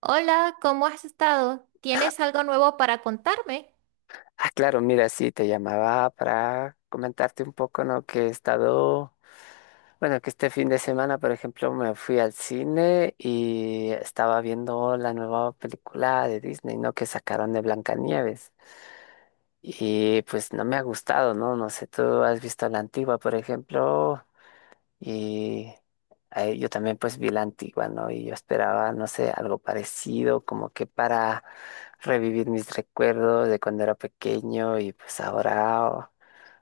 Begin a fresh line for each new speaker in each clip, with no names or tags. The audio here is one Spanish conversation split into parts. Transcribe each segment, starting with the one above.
Hola, ¿cómo has estado? ¿Tienes algo nuevo para contarme?
Ah, claro, mira, sí, te llamaba para comentarte un poco, ¿no? Que he estado, bueno, que este fin de semana, por ejemplo, me fui al cine y estaba viendo la nueva película de Disney, ¿no? Que sacaron de Blancanieves. Y pues no me ha gustado, ¿no? No sé, tú has visto la antigua, por ejemplo, y yo también pues vi la antigua, ¿no? Y yo esperaba, no sé, algo parecido, como que para revivir mis recuerdos de cuando era pequeño y pues ahora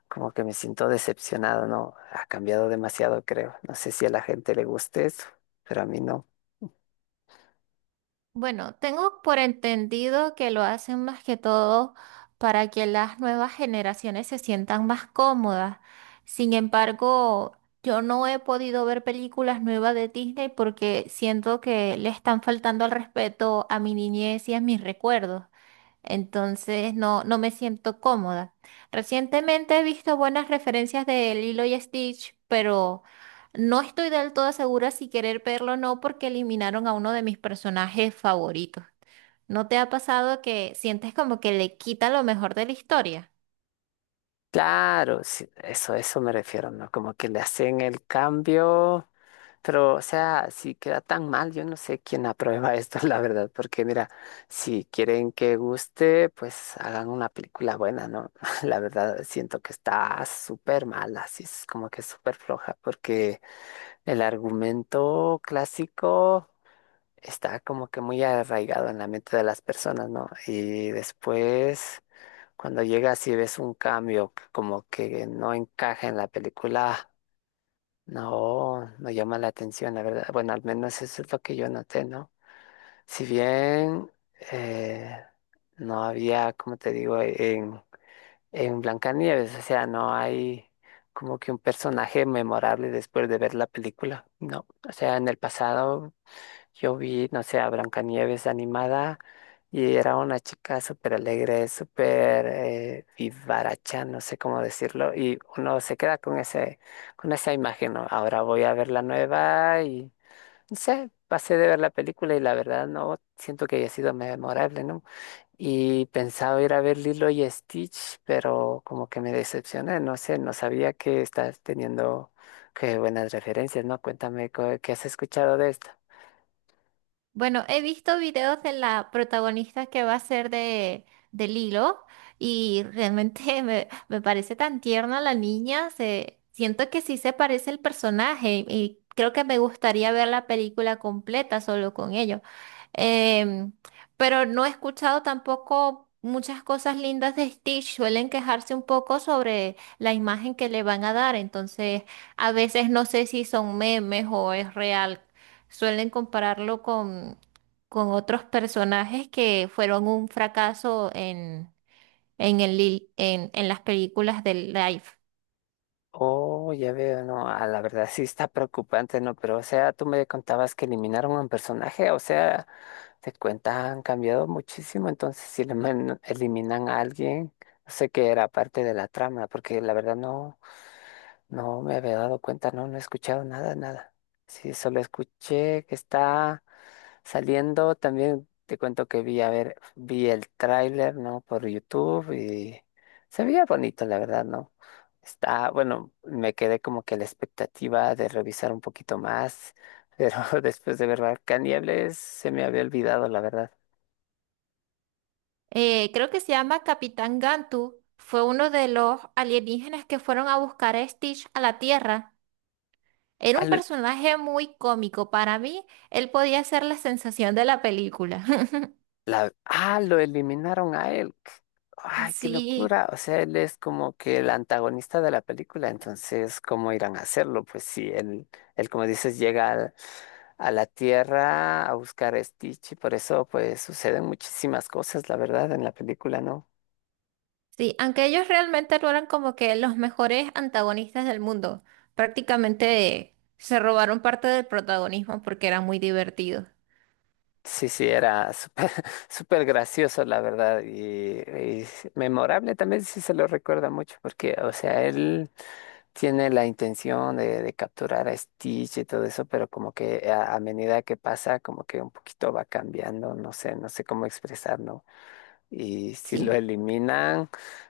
como que me siento decepcionado, ¿no? Ha cambiado demasiado, creo. No sé si a la gente le guste eso, pero a mí no.
Bueno, tengo por entendido que lo hacen más que todo para que las nuevas generaciones se sientan más cómodas. Sin embargo, yo no he podido ver películas nuevas de Disney porque siento que le están faltando al respeto a mi niñez y a mis recuerdos. Entonces no, no me siento cómoda. Recientemente he visto buenas referencias de Lilo y Stitch, pero no estoy del todo segura si querer verlo o no porque eliminaron a uno de mis personajes favoritos. ¿No te ha pasado que sientes como que le quita lo mejor de la historia?
Claro, sí, eso me refiero, ¿no? Como que le hacen el cambio, pero, o sea, si queda tan mal, yo no sé quién aprueba esto, la verdad, porque mira, si quieren que guste, pues hagan una película buena, ¿no? La verdad, siento que está súper mala, así es como que súper floja, porque el argumento clásico está como que muy arraigado en la mente de las personas, ¿no? Y después, cuando llegas y ves un cambio que como que no encaja en la película, no llama la atención, la verdad. Bueno, al menos eso es lo que yo noté, ¿no? Si bien eh, no había, como te digo, en Blancanieves, o sea, no hay como que un personaje memorable después de ver la película, ¿no? O sea, en el pasado. Yo vi, no sé, a Blancanieves animada y era una chica súper alegre, súper vivaracha, no sé cómo decirlo, y uno se queda con ese, con esa imagen, ¿no? Ahora voy a ver la nueva y, no sé, pasé de ver la película y la verdad no siento que haya sido memorable, ¿no? Y pensaba ir a ver Lilo y Stitch, pero como que me decepcioné, no sé, no sabía que estás teniendo que buenas referencias, ¿no? Cuéntame qué has escuchado de esto.
Bueno, he visto videos de la protagonista que va a ser de Lilo y realmente me parece tan tierna la niña, se, siento que sí se parece el personaje y creo que me gustaría ver la película completa solo con ello. Em, pero no he escuchado tampoco muchas cosas lindas de Stitch, suelen quejarse un poco sobre la imagen que le van a dar, entonces a veces no sé si son memes o es real. Suelen compararlo con otros personajes que fueron un fracaso en, el, li- en las películas del live.
Oh, ya veo, no, ah, la verdad sí está preocupante, ¿no? Pero, o sea, tú me contabas que eliminaron un personaje, o sea, te cuenta, han cambiado muchísimo, entonces si eliminan a alguien, no sé qué era parte de la trama, porque la verdad no me había dado cuenta, no, no he escuchado nada, nada. Sí, solo escuché que está saliendo, también te cuento que vi, a ver, vi el tráiler, ¿no? Por YouTube y se veía bonito, la verdad, ¿no? Está, bueno, me quedé como que a la expectativa de revisar un poquito más, pero después de ver Blancanieves se me había olvidado, la verdad.
Creo que se llama Capitán Gantu. Fue uno de los alienígenas que fueron a buscar a Stitch a la Tierra. Era
Ah,
un
lo,
personaje muy cómico. Para mí, él podía ser la sensación de la película.
lo eliminaron a él. Ay, qué
Sí.
locura. O sea, él es como que el antagonista de la película, entonces, ¿cómo irán a hacerlo? Pues sí, él como dices, a la Tierra a buscar a Stitch y por eso, pues, suceden muchísimas cosas, la verdad, en la película, no.
Sí, aunque ellos realmente no eran como que los mejores antagonistas del mundo. Prácticamente se robaron parte del protagonismo porque eran muy divertidos.
Sí, sí, era súper súper gracioso, la verdad, y sí, memorable también, sí se lo recuerda mucho, porque, o sea, él tiene la intención de capturar a Stitch y todo eso, pero como que a medida que pasa, como que un poquito va cambiando, no sé, no sé cómo expresarlo, y si lo
Sí.
eliminan,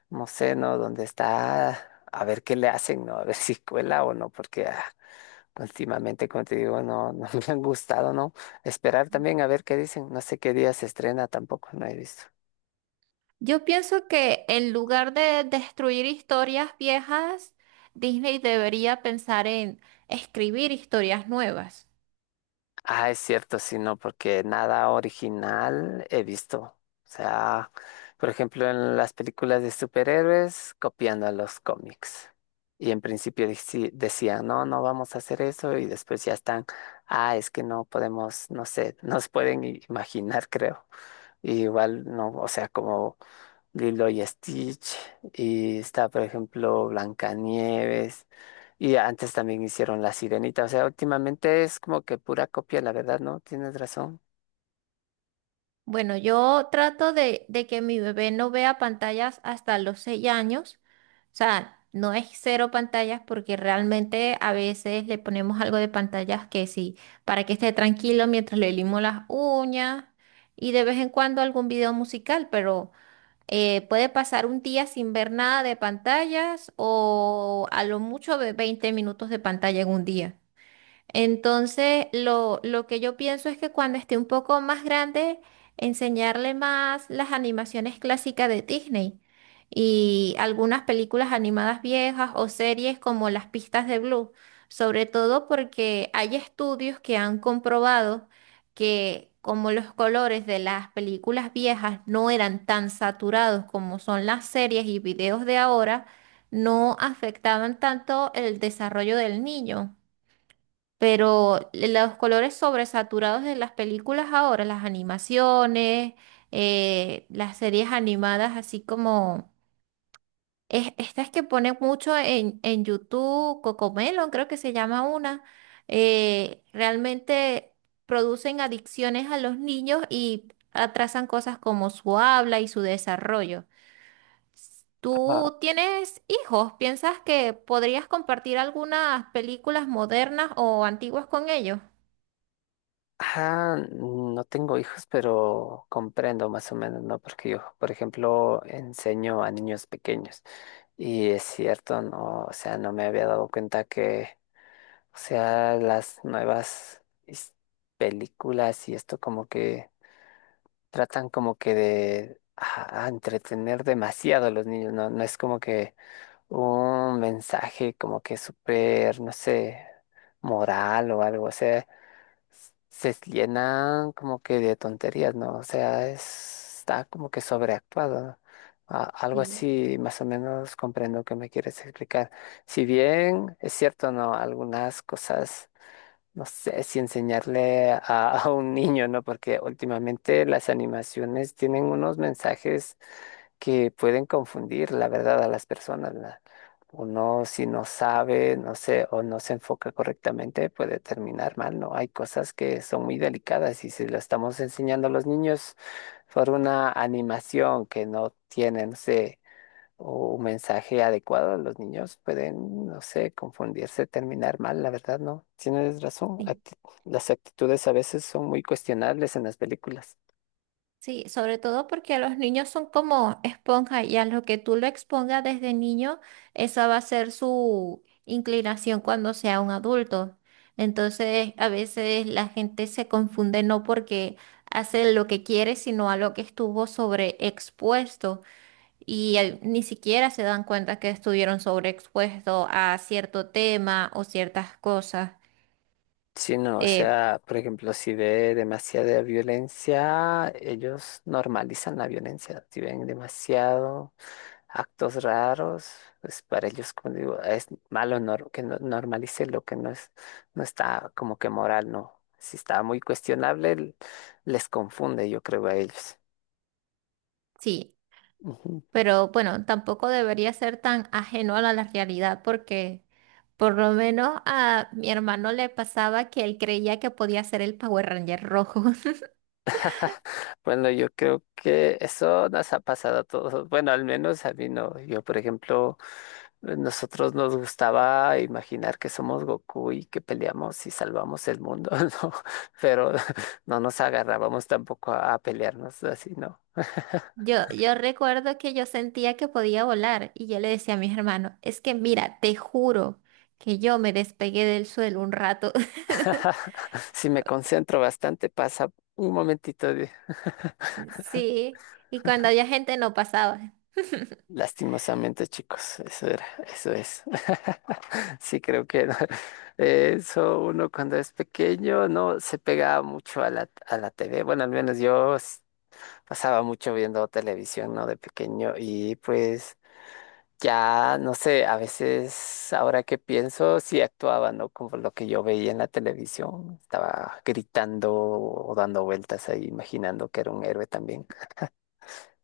no sé, ¿no? ¿Dónde está? A ver qué le hacen, ¿no? A ver si cuela o no, porque ah, últimamente, como te digo, no, no me han gustado, ¿no? Esperar también a ver qué dicen. No sé qué día se estrena tampoco, no he visto.
Yo pienso que en lugar de destruir historias viejas, Disney debería pensar en escribir historias nuevas.
Ah, es cierto, sí, no, porque nada original he visto. O sea, por ejemplo, en las películas de superhéroes, copiando a los cómics. Y en principio decían, no, no vamos a hacer eso, y después ya están, ah, es que no podemos, no sé, nos pueden imaginar, creo. Y igual, no, o sea, como Lilo y Stitch, y está, por ejemplo, Blancanieves, y antes también hicieron La Sirenita, o sea, últimamente es como que pura copia, la verdad, ¿no? Tienes razón.
Bueno, yo trato de, que mi bebé no vea pantallas hasta los 6 años. O sea, no es cero pantallas porque realmente a veces le ponemos algo de pantallas que sí, para que esté tranquilo mientras le limo las uñas y de vez en cuando algún video musical, pero puede pasar un día sin ver nada de pantallas o a lo mucho 20 minutos de pantalla en un día. Entonces, lo que yo pienso es que cuando esté un poco más grande, enseñarle más las animaciones clásicas de Disney y algunas películas animadas viejas o series como Las Pistas de Blue, sobre todo porque hay estudios que han comprobado que como los colores de las películas viejas no eran tan saturados como son las series y videos de ahora, no afectaban tanto el desarrollo del niño. Pero los colores sobresaturados de las películas ahora, las animaciones, las series animadas, así como estas que ponen mucho en YouTube, Cocomelon, creo que se llama una, realmente producen adicciones a los niños y atrasan cosas como su habla y su desarrollo.
Ah,
¿Tú tienes hijos? ¿Piensas que podrías compartir algunas películas modernas o antiguas con ellos?
no tengo hijos, pero comprendo más o menos, ¿no? Porque yo, por ejemplo, enseño a niños pequeños, y es cierto, ¿no? O sea, no me había dado cuenta que, o sea, las nuevas películas y esto como que tratan como que de entretener demasiado a los niños, ¿no? No es como que un mensaje como que súper, no sé, moral o algo, o sea, se llenan como que de tonterías, ¿no? O sea, está como que sobreactuado, ¿no? Algo
Sí,
así, más o menos comprendo que me quieres explicar. Si bien es cierto, ¿no? Algunas cosas no sé si enseñarle a un niño, ¿no? Porque últimamente las animaciones tienen unos mensajes que pueden confundir, la verdad, a las personas. Uno, si no sabe, no sé, o no se enfoca correctamente, puede terminar mal, ¿no? Hay cosas que son muy delicadas y si lo estamos enseñando a los niños por una animación que no tiene no sé o un mensaje adecuado, los niños pueden, no sé, confundirse, terminar mal, la verdad, no. Tienes razón,
sí,
las actitudes a veces son muy cuestionables en las películas.
sí, sobre todo porque los niños son como esponja y a lo que tú lo expongas desde niño, esa va a ser su inclinación cuando sea un adulto. Entonces, a veces la gente se confunde no porque hace lo que quiere, sino a lo que estuvo sobreexpuesto y ni siquiera se dan cuenta que estuvieron sobreexpuestos a cierto tema o ciertas cosas.
Sí, no, o
Eh,
sea, por ejemplo, si ve demasiada violencia, ellos normalizan la violencia. Si ven demasiado actos raros, pues para ellos, como digo, es malo nor- que no- normalice lo que no es, no está como que moral, no. Si está muy cuestionable, les confunde, yo creo, a ellos.
sí.
Ujú.
Pero bueno, tampoco debería ser tan ajeno a la realidad porque por lo menos a mi hermano le pasaba que él creía que podía ser el Power Ranger rojo.
Bueno, yo creo que eso nos ha pasado a todos. Bueno, al menos a mí no. Yo, por ejemplo, nosotros nos gustaba imaginar que somos Goku y que peleamos y salvamos el mundo, ¿no? Pero no nos agarrábamos tampoco a pelearnos así, no.
Yo recuerdo que yo sentía que podía volar y yo le decía a mis hermanos, es que mira, te juro que yo me despegué del suelo un rato.
Si me concentro bastante, pasa un momentito de...
Sí, y cuando había gente no pasaba.
Lastimosamente, chicos, eso era, eso es. Sí, creo que no. Eso uno cuando es pequeño no se pegaba mucho a a la TV. Bueno, al menos pasaba mucho viendo televisión, ¿no? De pequeño y pues ya, no sé, a veces ahora que pienso, sí actuaba, ¿no? Como lo que yo veía en la televisión, estaba gritando o dando vueltas ahí, imaginando que era un héroe también.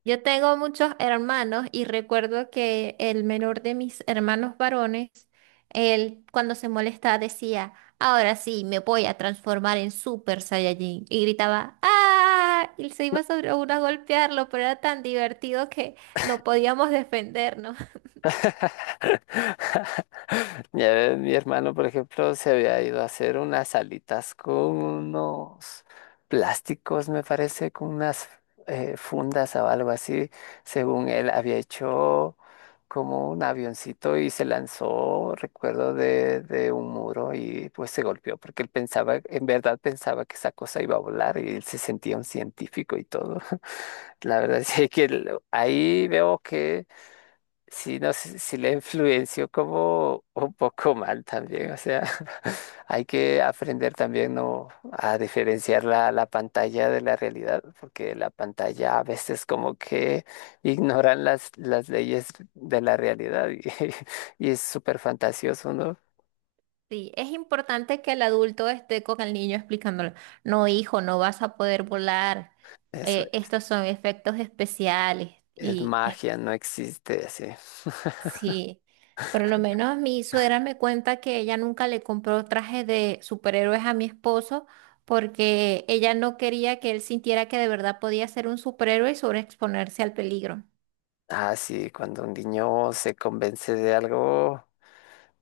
Yo tengo muchos hermanos y recuerdo que el menor de mis hermanos varones, él cuando se molestaba decía, ahora sí me voy a transformar en Super Saiyajin. Y gritaba, ¡ah! Y se iba sobre uno a golpearlo, pero era tan divertido que no podíamos defendernos.
Ya ves, mi hermano, por ejemplo, se había ido a hacer unas alitas con unos plásticos, me parece, con unas fundas o algo así. Según él, había hecho como un avioncito y se lanzó, recuerdo, de un muro y pues se golpeó porque él pensaba, en verdad pensaba que esa cosa iba a volar y él se sentía un científico y todo. La verdad es que ahí veo que sí, no sé si le influenció como un poco mal también, o sea, hay que aprender también, ¿no?, a diferenciar la pantalla de la realidad, porque la pantalla a veces como que ignoran las leyes de la realidad y, y es súper fantasioso, ¿no?
Sí, es importante que el adulto esté con el niño explicándolo, no hijo, no vas a poder volar,
Eso
estos son efectos especiales.
es
Y es.
magia, no existe así.
Sí, por lo menos mi suegra me cuenta que ella nunca le compró traje de superhéroes a mi esposo porque ella no quería que él sintiera que de verdad podía ser un superhéroe y sobreexponerse al peligro.
Ah, sí, cuando un niño se convence de algo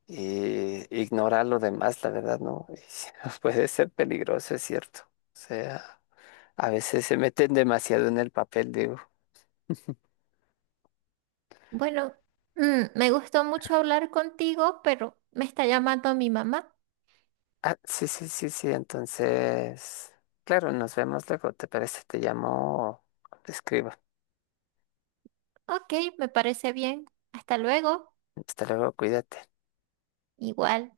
y ignorar lo demás, la verdad, no. Puede ser peligroso, es cierto. O sea, a veces se meten demasiado en el papel, digo.
Bueno, me gustó mucho hablar contigo, pero me está llamando mi mamá.
Ah, sí, sí, sí, sí, entonces, claro, nos vemos luego, ¿te parece? Te llamo, o te escribo.
Ok, me parece bien. Hasta luego.
Hasta luego, cuídate.
Igual.